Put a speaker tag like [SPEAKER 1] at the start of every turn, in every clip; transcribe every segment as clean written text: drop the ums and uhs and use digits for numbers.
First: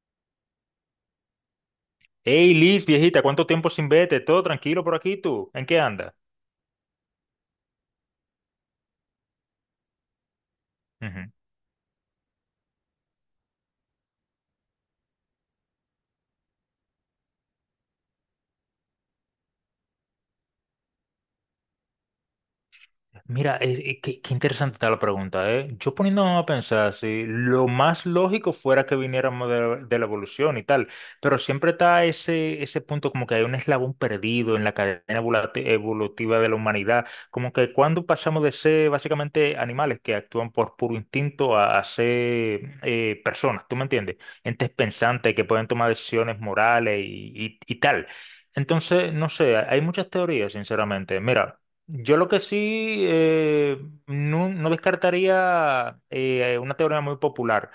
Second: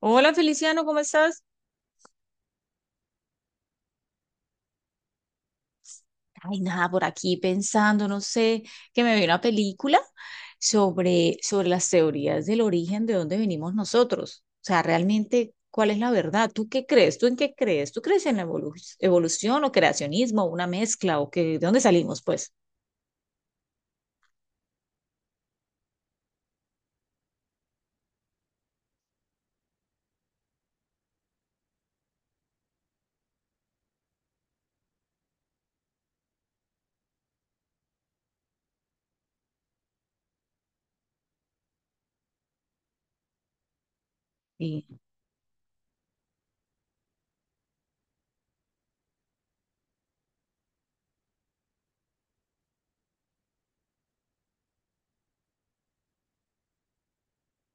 [SPEAKER 1] Hola Feliciano, ¿cómo estás?
[SPEAKER 2] Hey Liz, viejita, ¿cuánto tiempo sin verte? ¿Todo tranquilo por aquí tú? ¿En qué andas?
[SPEAKER 1] Ay, nada, por aquí pensando, no sé, que me vi una película sobre las teorías del origen de dónde venimos nosotros. O sea, realmente, ¿cuál es la verdad? ¿Tú qué crees? ¿Tú en qué crees? ¿Tú crees en la evolución o creacionismo, una mezcla o que de dónde salimos, pues?
[SPEAKER 2] Mira, qué interesante está la pregunta, ¿eh? Yo poniéndome a pensar, si lo más lógico fuera que viniéramos de la evolución y tal, pero siempre está ese punto como que hay un eslabón perdido en la cadena evolutiva de la humanidad, como que cuando pasamos de ser básicamente animales que actúan por puro instinto a ser personas, ¿tú me entiendes? Entes
[SPEAKER 1] Y
[SPEAKER 2] pensantes que pueden tomar decisiones morales y tal. Entonces, no sé, hay muchas teorías, sinceramente. Mira. Yo lo que sí no descartaría una teoría muy popular,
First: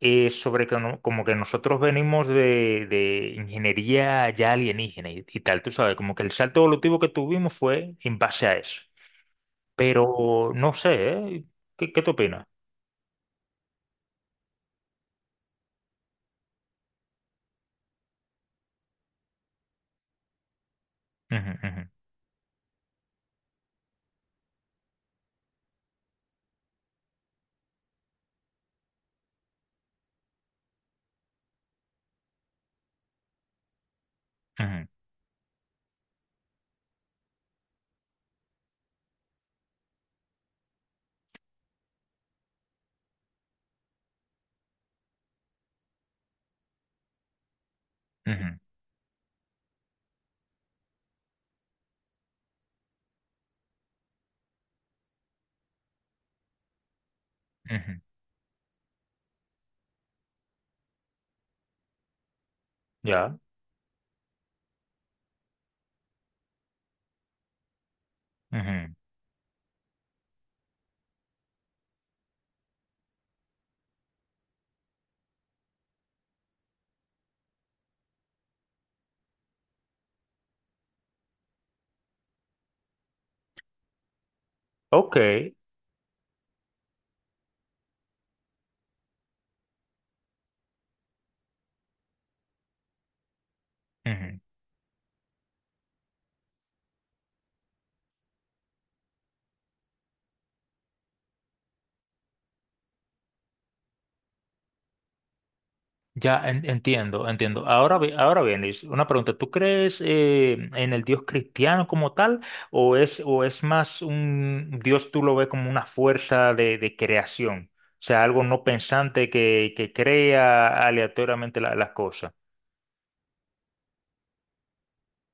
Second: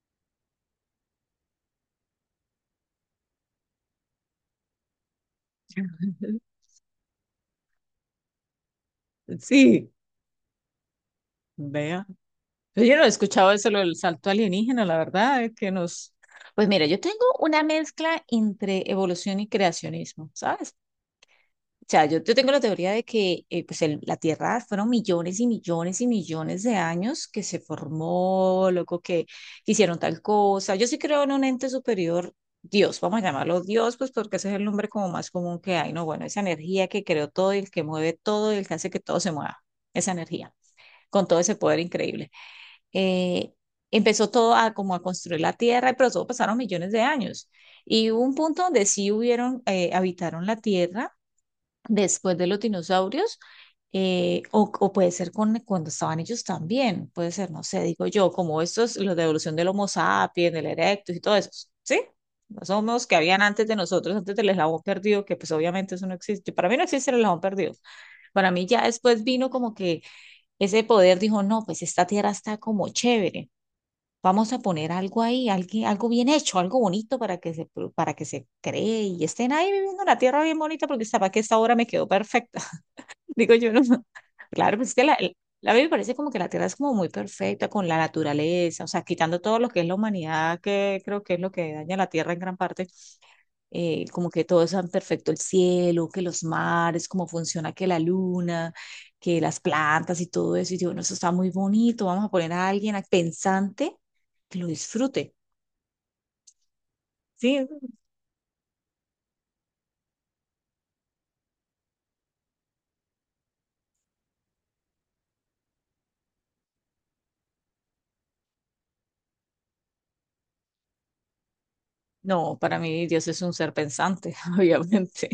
[SPEAKER 2] sobre que como que nosotros venimos de ingeniería ya alienígena y tal, tú sabes, como que el salto evolutivo que tuvimos fue en base a eso.
[SPEAKER 1] sí,
[SPEAKER 2] Pero no sé, ¿eh? ¿Qué
[SPEAKER 1] vea.
[SPEAKER 2] te opinas?
[SPEAKER 1] Pero yo no he escuchado eso, lo del salto alienígena, la verdad, es que nos... Pues mira, yo tengo una mezcla entre evolución y creacionismo, ¿sabes?
[SPEAKER 2] Ujú, ujú,
[SPEAKER 1] O sea, yo tengo la teoría de que pues la Tierra fueron millones y millones y millones de años que se formó, luego que hicieron tal cosa. Yo sí creo en un ente superior, Dios, vamos a llamarlo Dios, pues porque ese es el
[SPEAKER 2] ujú,
[SPEAKER 1] nombre como más común que hay, ¿no? Bueno, esa energía que creó todo y el que mueve todo y el que hace que todo se mueva, esa energía, con todo ese poder increíble. Eh, Empezó todo a como a construir la Tierra, pero todo pasaron millones de años. Y hubo un
[SPEAKER 2] ujú,
[SPEAKER 1] punto donde sí hubieron, habitaron la Tierra después de los dinosaurios, o puede ser cuando estaban ellos también, puede ser, no sé,
[SPEAKER 2] ujú.
[SPEAKER 1] digo yo, como estos, los de evolución del Homo sapiens, del Erectus y todo eso, ¿sí? Los homos que
[SPEAKER 2] Ya.
[SPEAKER 1] habían antes de nosotros, antes del eslabón perdido, que pues obviamente eso no existe, para mí no existe el eslabón perdido. Para mí ya
[SPEAKER 2] Ujú.
[SPEAKER 1] después vino como que ese poder dijo, no, pues esta tierra está como chévere. Vamos a poner algo ahí, algo bien hecho, algo bonito para que se, para que se cree y estén ahí viviendo la tierra bien bonita porque sabes que esta obra me quedó perfecta. Digo yo, no. No. Claro, pues es que
[SPEAKER 2] Ok.
[SPEAKER 1] la a mí me parece como que la tierra es como muy perfecta con la naturaleza, o sea, quitando todo lo que es la humanidad, que creo que es lo que daña la tierra en gran parte, como
[SPEAKER 2] Ujú.
[SPEAKER 1] que todo es tan perfecto, el cielo, que los mares, cómo funciona que la luna, que las plantas y todo eso. Y yo, bueno, eso está muy bonito, vamos a poner a pensante que lo disfrute.
[SPEAKER 2] Entiendo,
[SPEAKER 1] Sí,
[SPEAKER 2] entiendo. Ahora, ahora bien, Luis, una pregunta. ¿Tú crees en el Dios cristiano como tal o es más un Dios, tú lo ves como una fuerza de creación? O sea, algo no pensante que crea aleatoriamente las cosas.
[SPEAKER 1] no, para mí Dios es un ser pensante, obviamente.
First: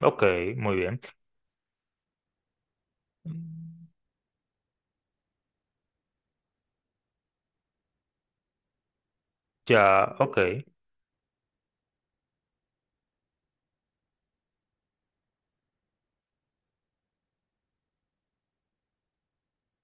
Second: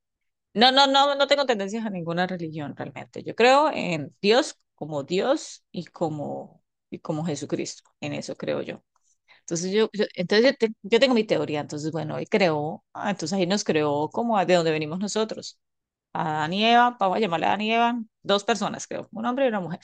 [SPEAKER 2] Ok,
[SPEAKER 1] No,
[SPEAKER 2] muy
[SPEAKER 1] no,
[SPEAKER 2] bien.
[SPEAKER 1] no, no tengo tendencias a ninguna religión realmente. Yo creo
[SPEAKER 2] Mm,
[SPEAKER 1] en Dios como Dios y como Jesucristo. En eso creo yo. Entonces
[SPEAKER 2] Ya, ok.
[SPEAKER 1] entonces yo tengo mi teoría, entonces bueno, él creó, ah, entonces ahí nos creó como de donde venimos nosotros, a Adán y Eva, vamos a llamarle a Adán y Eva, dos personas creo, un hombre y una mujer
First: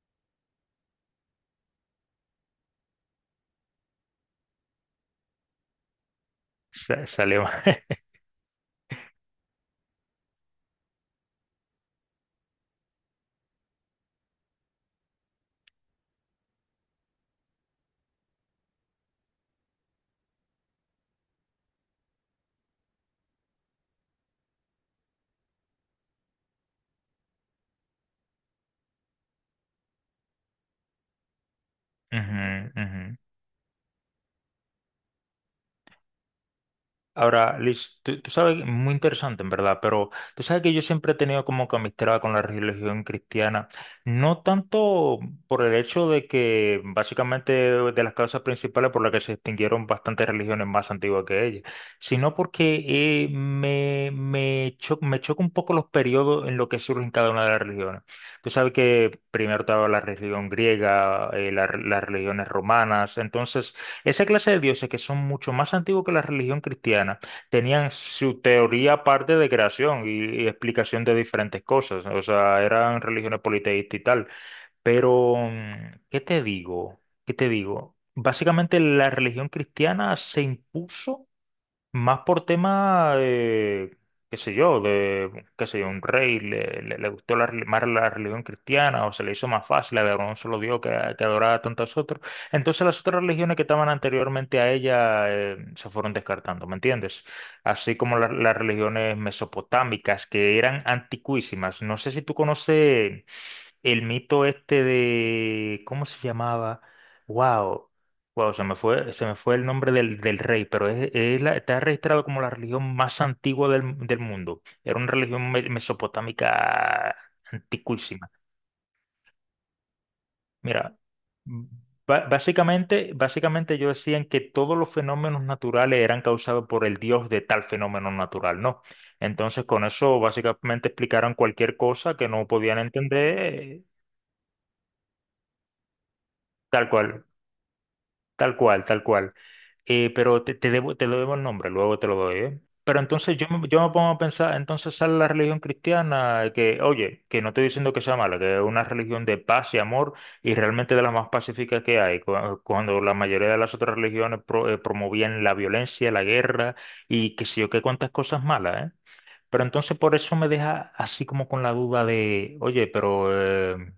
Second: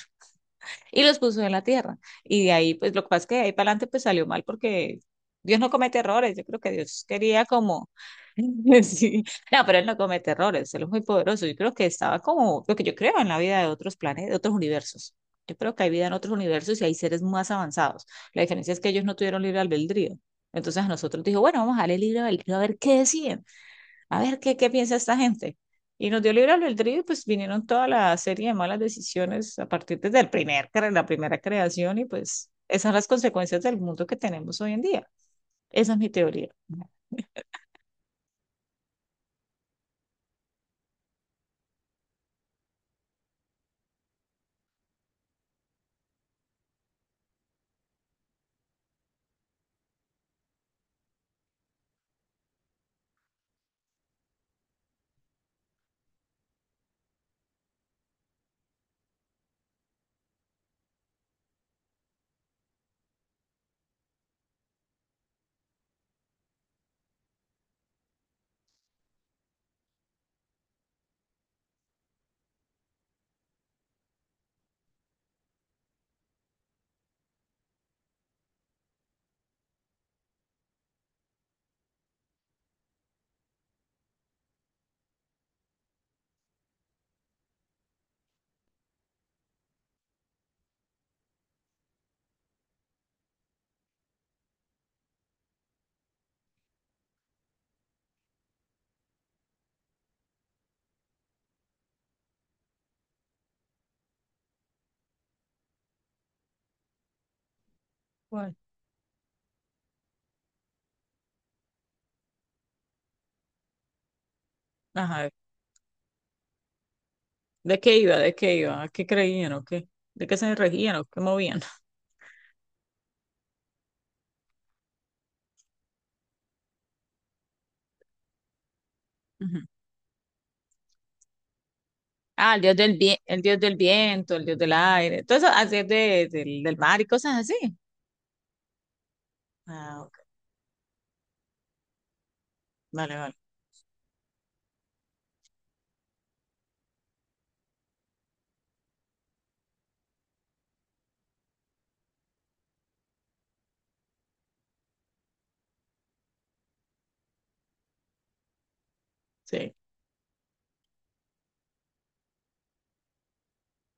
[SPEAKER 1] y los puso en la tierra. Y de ahí, pues lo que pasa es que de ahí para adelante pues salió mal porque Dios no comete errores, yo creo que Dios quería
[SPEAKER 2] Salió.
[SPEAKER 1] como... Sí. No, pero él no comete errores, él es muy poderoso. Yo creo que estaba como lo que yo creo en la vida de otros planetas, de otros universos. Yo creo que hay vida en otros universos y hay seres más avanzados. La diferencia es que ellos no tuvieron libre albedrío. Entonces a nosotros dijo, bueno, vamos a darle libre albedrío a ver qué deciden, a ver qué piensa esta gente. Y nos dio libre albedrío y pues vinieron toda la serie de malas decisiones a partir desde el primer, la primera creación y pues
[SPEAKER 2] Ujú,
[SPEAKER 1] esas son
[SPEAKER 2] ujú.
[SPEAKER 1] las consecuencias del mundo que tenemos hoy en día. Esa es mi teoría.
[SPEAKER 2] Ahora, Liz, tú sabes, muy interesante en verdad, pero tú sabes que yo siempre he tenido como que amistad con la religión cristiana, no tanto por el hecho de que básicamente de las causas principales por las que se extinguieron bastantes religiones más antiguas que ella, sino porque me choca un poco los periodos en los que surgen cada una de las religiones. Tú sabes que primero estaba la religión griega, las religiones romanas, entonces... Esa clase de dioses que son mucho más antiguos que la religión cristiana, tenían su teoría aparte de creación y explicación de diferentes cosas. O sea, eran religiones politeístas y tal. Pero, ¿qué te digo? ¿Qué te digo? Básicamente la religión cristiana se impuso más por tema, qué sé yo, qué sé yo, un rey le gustó más la religión cristiana, o se le hizo más fácil adorar a un solo Dios que adorar a tantos otros. Entonces las otras religiones que estaban anteriormente a ella se fueron descartando, ¿me entiendes? Así como las religiones mesopotámicas que eran anticuísimas. No sé si tú conoces el mito este de, ¿cómo se llamaba? Wow, wow,
[SPEAKER 1] Bueno,
[SPEAKER 2] se me fue el nombre del rey, pero es está registrado como la religión más antigua del mundo. Era una
[SPEAKER 1] ajá.
[SPEAKER 2] religión mesopotámica
[SPEAKER 1] ¿De qué iba?
[SPEAKER 2] antiquísima.
[SPEAKER 1] ¿De qué iba? ¿A qué creían o qué? ¿De qué se regían
[SPEAKER 2] Mira,
[SPEAKER 1] o qué movían?
[SPEAKER 2] básicamente ellos decían que todos los fenómenos naturales eran causados por el dios de tal fenómeno natural, ¿no?
[SPEAKER 1] Ujú.
[SPEAKER 2] Entonces, con eso básicamente explicaron cualquier cosa que no
[SPEAKER 1] Ah, el dios
[SPEAKER 2] podían
[SPEAKER 1] del bien, el dios del
[SPEAKER 2] entender,
[SPEAKER 1] viento, el dios del aire, todo eso, así es de, del
[SPEAKER 2] tal
[SPEAKER 1] mar y
[SPEAKER 2] cual.
[SPEAKER 1] cosas así.
[SPEAKER 2] Tal cual, tal cual.
[SPEAKER 1] Ah, ok.
[SPEAKER 2] Pero te debo, te lo debo el nombre, luego te lo doy, ¿eh? Pero
[SPEAKER 1] Vale, vale.
[SPEAKER 2] entonces yo me pongo a pensar, entonces sale la religión cristiana, que, oye, que no estoy diciendo que sea mala, que es una religión de paz y amor y realmente de las más pacíficas que hay, cuando la mayoría de las otras religiones promovían la violencia, la guerra y qué sé yo, qué cuantas cosas malas, ¿eh? Pero
[SPEAKER 1] Sí.
[SPEAKER 2] entonces por eso me deja así como con la duda de, oye, pero eh,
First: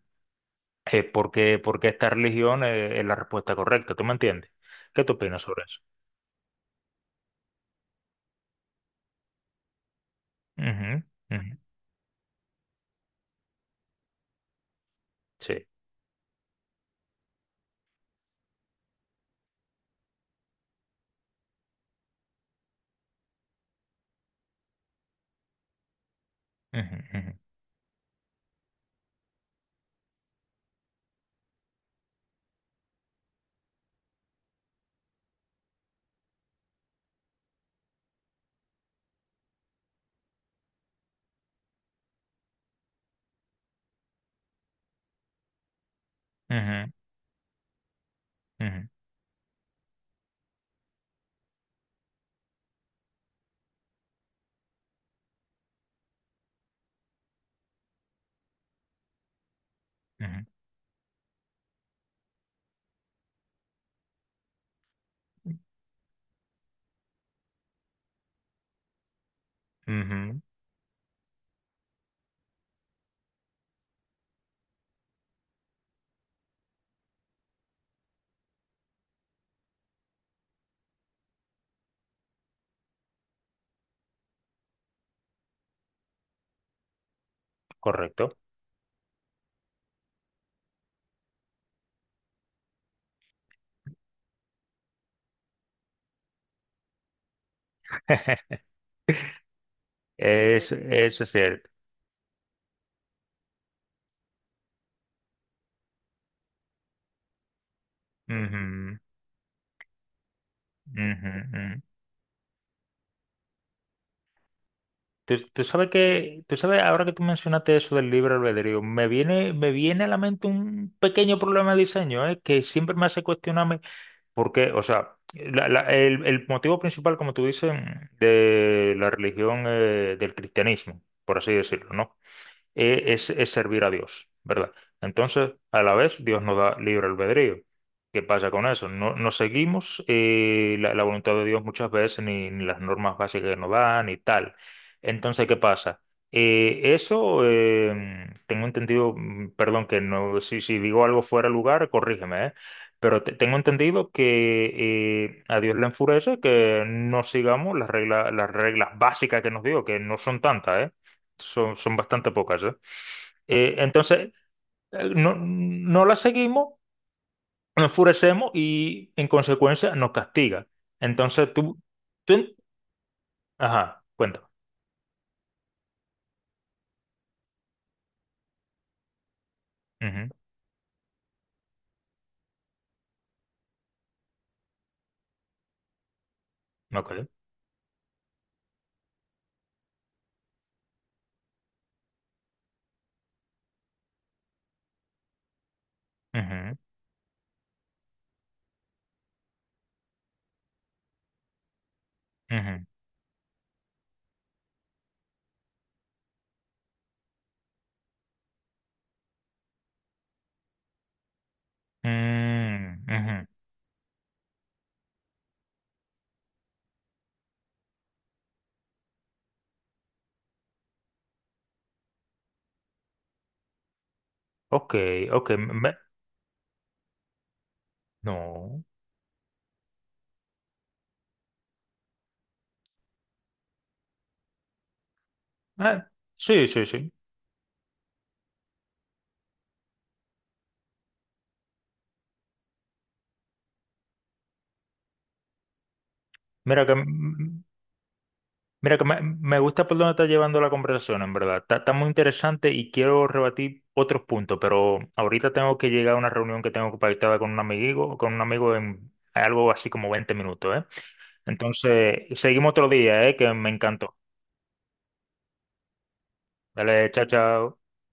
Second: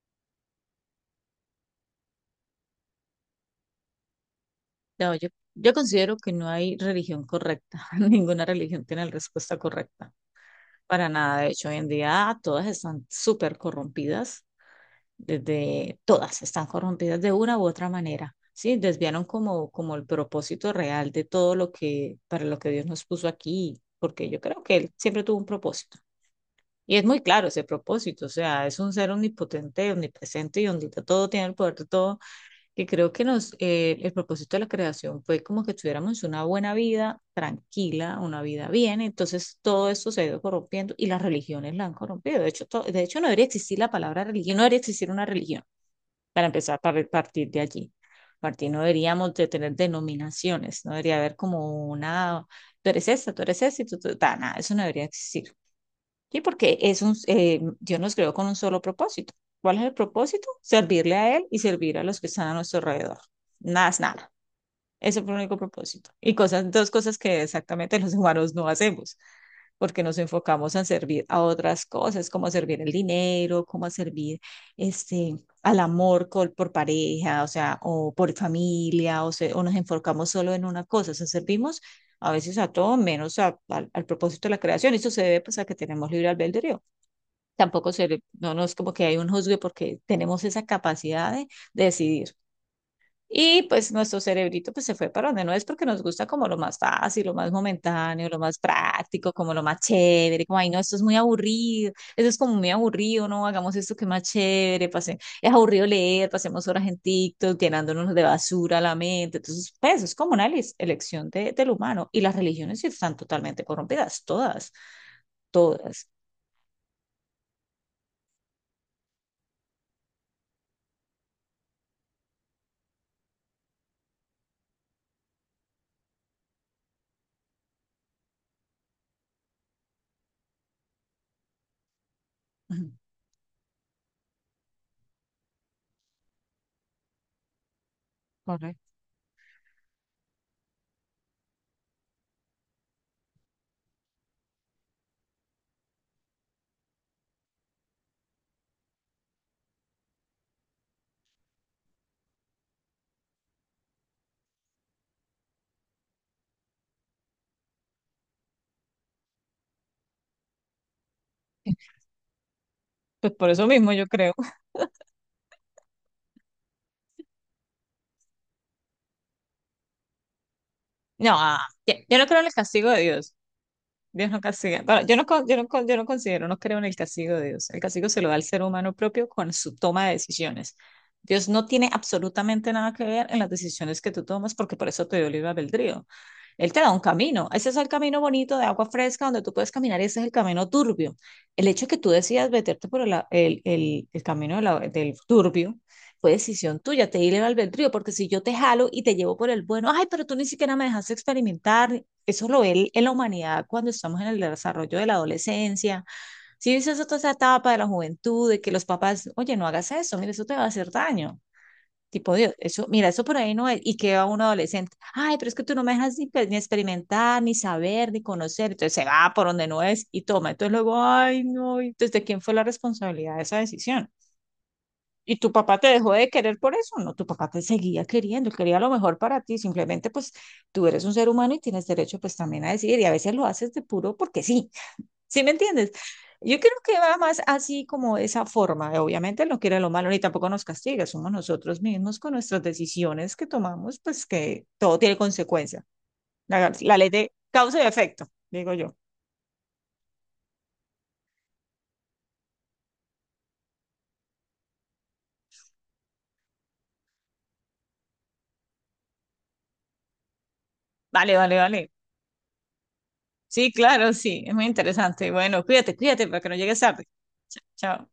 [SPEAKER 2] porque qué, ¿esta religión es la respuesta correcta? ¿Tú me entiendes? ¿Qué
[SPEAKER 1] No,
[SPEAKER 2] tú
[SPEAKER 1] yo,
[SPEAKER 2] opinas sobre
[SPEAKER 1] yo
[SPEAKER 2] eso?
[SPEAKER 1] considero que no hay religión correcta. Ninguna religión tiene la respuesta correcta.
[SPEAKER 2] Ujú,
[SPEAKER 1] Para nada. De
[SPEAKER 2] ujú,
[SPEAKER 1] hecho, hoy en día todas están súper corrompidas.
[SPEAKER 2] sí.
[SPEAKER 1] Desde todas están corrompidas de una u otra manera. Sí, desviaron como, como el propósito real de todo lo que, para lo que Dios nos puso aquí, porque yo creo que Él siempre tuvo un propósito. Y
[SPEAKER 2] Ujú,
[SPEAKER 1] es muy
[SPEAKER 2] ujú,
[SPEAKER 1] claro ese propósito, o sea, es un ser omnipotente, omnipresente y donde todo tiene el poder de todo, que creo que nos, el propósito de la creación fue como que tuviéramos una buena vida tranquila, una vida bien, entonces todo esto se ha ido corrompiendo y las religiones la han corrompido. De hecho, de hecho no debería existir la palabra religión, no debería existir una religión, para empezar, para partir de allí. Partir, no
[SPEAKER 2] ujú,
[SPEAKER 1] deberíamos de tener denominaciones, no debería haber como una, tú eres esta, y tú, nada, eso no debería existir. Sí, porque es un, Dios nos creó con un solo propósito. ¿Cuál es el
[SPEAKER 2] ujú,
[SPEAKER 1] propósito? Servirle a Él y servir a los que están a nuestro alrededor. Nada es nada. Ese fue el único propósito. Y cosas, dos cosas que exactamente los humanos no hacemos,
[SPEAKER 2] ujú,
[SPEAKER 1] porque nos
[SPEAKER 2] ujú,
[SPEAKER 1] enfocamos en servir a otras cosas, como a servir el dinero, como a servir este, al amor por pareja, o sea, o por familia, o, o nos enfocamos solo en una cosa, o sea, servimos a veces a todo menos al al propósito de la creación. Eso se debe pues, a que tenemos libre albedrío. Tampoco se,
[SPEAKER 2] correcto.
[SPEAKER 1] no, no es como que hay un juzgue porque tenemos esa capacidad de decidir. Y pues nuestro cerebrito pues se fue para donde no es porque nos gusta como lo más fácil, lo más momentáneo, lo más práctico, como lo más chévere, como ay
[SPEAKER 2] Es,
[SPEAKER 1] no, esto es muy
[SPEAKER 2] eso es cierto.
[SPEAKER 1] aburrido, eso es como muy aburrido, no, hagamos esto que es más chévere, pase, es aburrido leer, pasemos horas en TikTok llenándonos de basura la
[SPEAKER 2] Ujú,
[SPEAKER 1] mente, entonces pues es como una elección
[SPEAKER 2] ujú,
[SPEAKER 1] de, del
[SPEAKER 2] ujú.
[SPEAKER 1] humano y las religiones sí están totalmente corrompidas, todas,
[SPEAKER 2] Tú sabes
[SPEAKER 1] todas.
[SPEAKER 2] que, tú sabes, ahora que tú mencionaste eso del libre albedrío, me viene a la mente un pequeño problema de diseño, que siempre me hace cuestionarme. Porque, o sea, el motivo principal, como tú dices, de la religión, del cristianismo, por así decirlo, ¿no?
[SPEAKER 1] Ujú.
[SPEAKER 2] Es servir a Dios, ¿verdad? Entonces, a la vez, Dios nos da libre albedrío. ¿Qué pasa con eso? No seguimos la voluntad de Dios muchas veces, ni las normas básicas que nos dan, ni tal. Entonces, ¿qué pasa? Eh, eso, eh, tengo entendido, perdón, que no, si digo algo fuera de lugar, corrígeme, ¿eh? Pero tengo entendido que a Dios le enfurece que no sigamos las reglas básicas que nos dio, que no son tantas, ¿eh? Son bastante pocas, ¿eh?
[SPEAKER 1] Pues por eso mismo yo creo.
[SPEAKER 2] Entonces, no la seguimos, nos enfurecemos y en consecuencia nos castiga.
[SPEAKER 1] No,
[SPEAKER 2] Entonces
[SPEAKER 1] ah,
[SPEAKER 2] tú,
[SPEAKER 1] yo no
[SPEAKER 2] tú
[SPEAKER 1] creo en el
[SPEAKER 2] en-
[SPEAKER 1] castigo de Dios.
[SPEAKER 2] ajá,
[SPEAKER 1] Dios no
[SPEAKER 2] cuenta.
[SPEAKER 1] castiga. Bueno, yo no considero, no creo en el castigo de Dios. El castigo se lo da al ser humano propio con su toma de
[SPEAKER 2] Ujú,
[SPEAKER 1] decisiones. Dios no tiene absolutamente nada que ver en las decisiones que tú tomas porque por eso te dio libre albedrío. Él te da
[SPEAKER 2] me
[SPEAKER 1] un
[SPEAKER 2] acuerdo.
[SPEAKER 1] camino. Ese es el camino bonito de agua fresca donde tú puedes caminar y ese es el camino turbio. El hecho que tú decidas meterte por el camino de del turbio fue
[SPEAKER 2] Ujú,
[SPEAKER 1] decisión tuya, te di libre albedrío, porque si yo te jalo y te llevo por el bueno, ay, pero tú ni siquiera me dejaste experimentar. Eso lo ve
[SPEAKER 2] ujú,
[SPEAKER 1] en la humanidad cuando estamos en el desarrollo de la adolescencia. Si dices toda esa etapa de la juventud, de que los papás, oye, no hagas eso, mira, eso te va a hacer daño. Tipo, Dios, eso, mira, eso por ahí
[SPEAKER 2] ujú.
[SPEAKER 1] no es. Y queda un adolescente. Ay, pero es que tú no me dejas ni experimentar, ni saber, ni conocer. Entonces se va por donde no es y toma. Entonces luego, ay, no, ¿desde quién fue la responsabilidad de esa decisión?
[SPEAKER 2] Ok,
[SPEAKER 1] ¿Y
[SPEAKER 2] ok,
[SPEAKER 1] tu papá te
[SPEAKER 2] me-
[SPEAKER 1] dejó de querer por eso? No, tu papá te seguía queriendo, él quería
[SPEAKER 2] no.
[SPEAKER 1] lo mejor para ti. Simplemente, pues, tú eres un ser humano y tienes derecho, pues, también a decidir. Y a veces lo haces de puro porque sí. ¿Sí me entiendes?
[SPEAKER 2] Ah,
[SPEAKER 1] Yo
[SPEAKER 2] sí,
[SPEAKER 1] creo
[SPEAKER 2] sí,
[SPEAKER 1] que
[SPEAKER 2] sí.
[SPEAKER 1] va más así como de esa forma. Obviamente no quiere lo malo ni tampoco nos castiga. Somos nosotros mismos con nuestras decisiones que tomamos, pues que todo tiene consecuencia. La,
[SPEAKER 2] Mira que
[SPEAKER 1] la ley de causa y efecto, digo yo.
[SPEAKER 2] mira, me gusta por dónde está llevando la conversación, en verdad. Está, está muy interesante y quiero rebatir otros puntos, pero ahorita tengo que llegar a una reunión que tengo pactada con un amigo en algo así como 20 minutos, ¿eh?
[SPEAKER 1] Vale, vale, vale.
[SPEAKER 2] Entonces, seguimos otro día, ¿eh? Que me
[SPEAKER 1] Sí, claro,
[SPEAKER 2] encantó.
[SPEAKER 1] sí. Es muy interesante. Bueno, cuídate, cuídate para que no llegues tarde.
[SPEAKER 2] Dale, chao, chao.
[SPEAKER 1] Chao.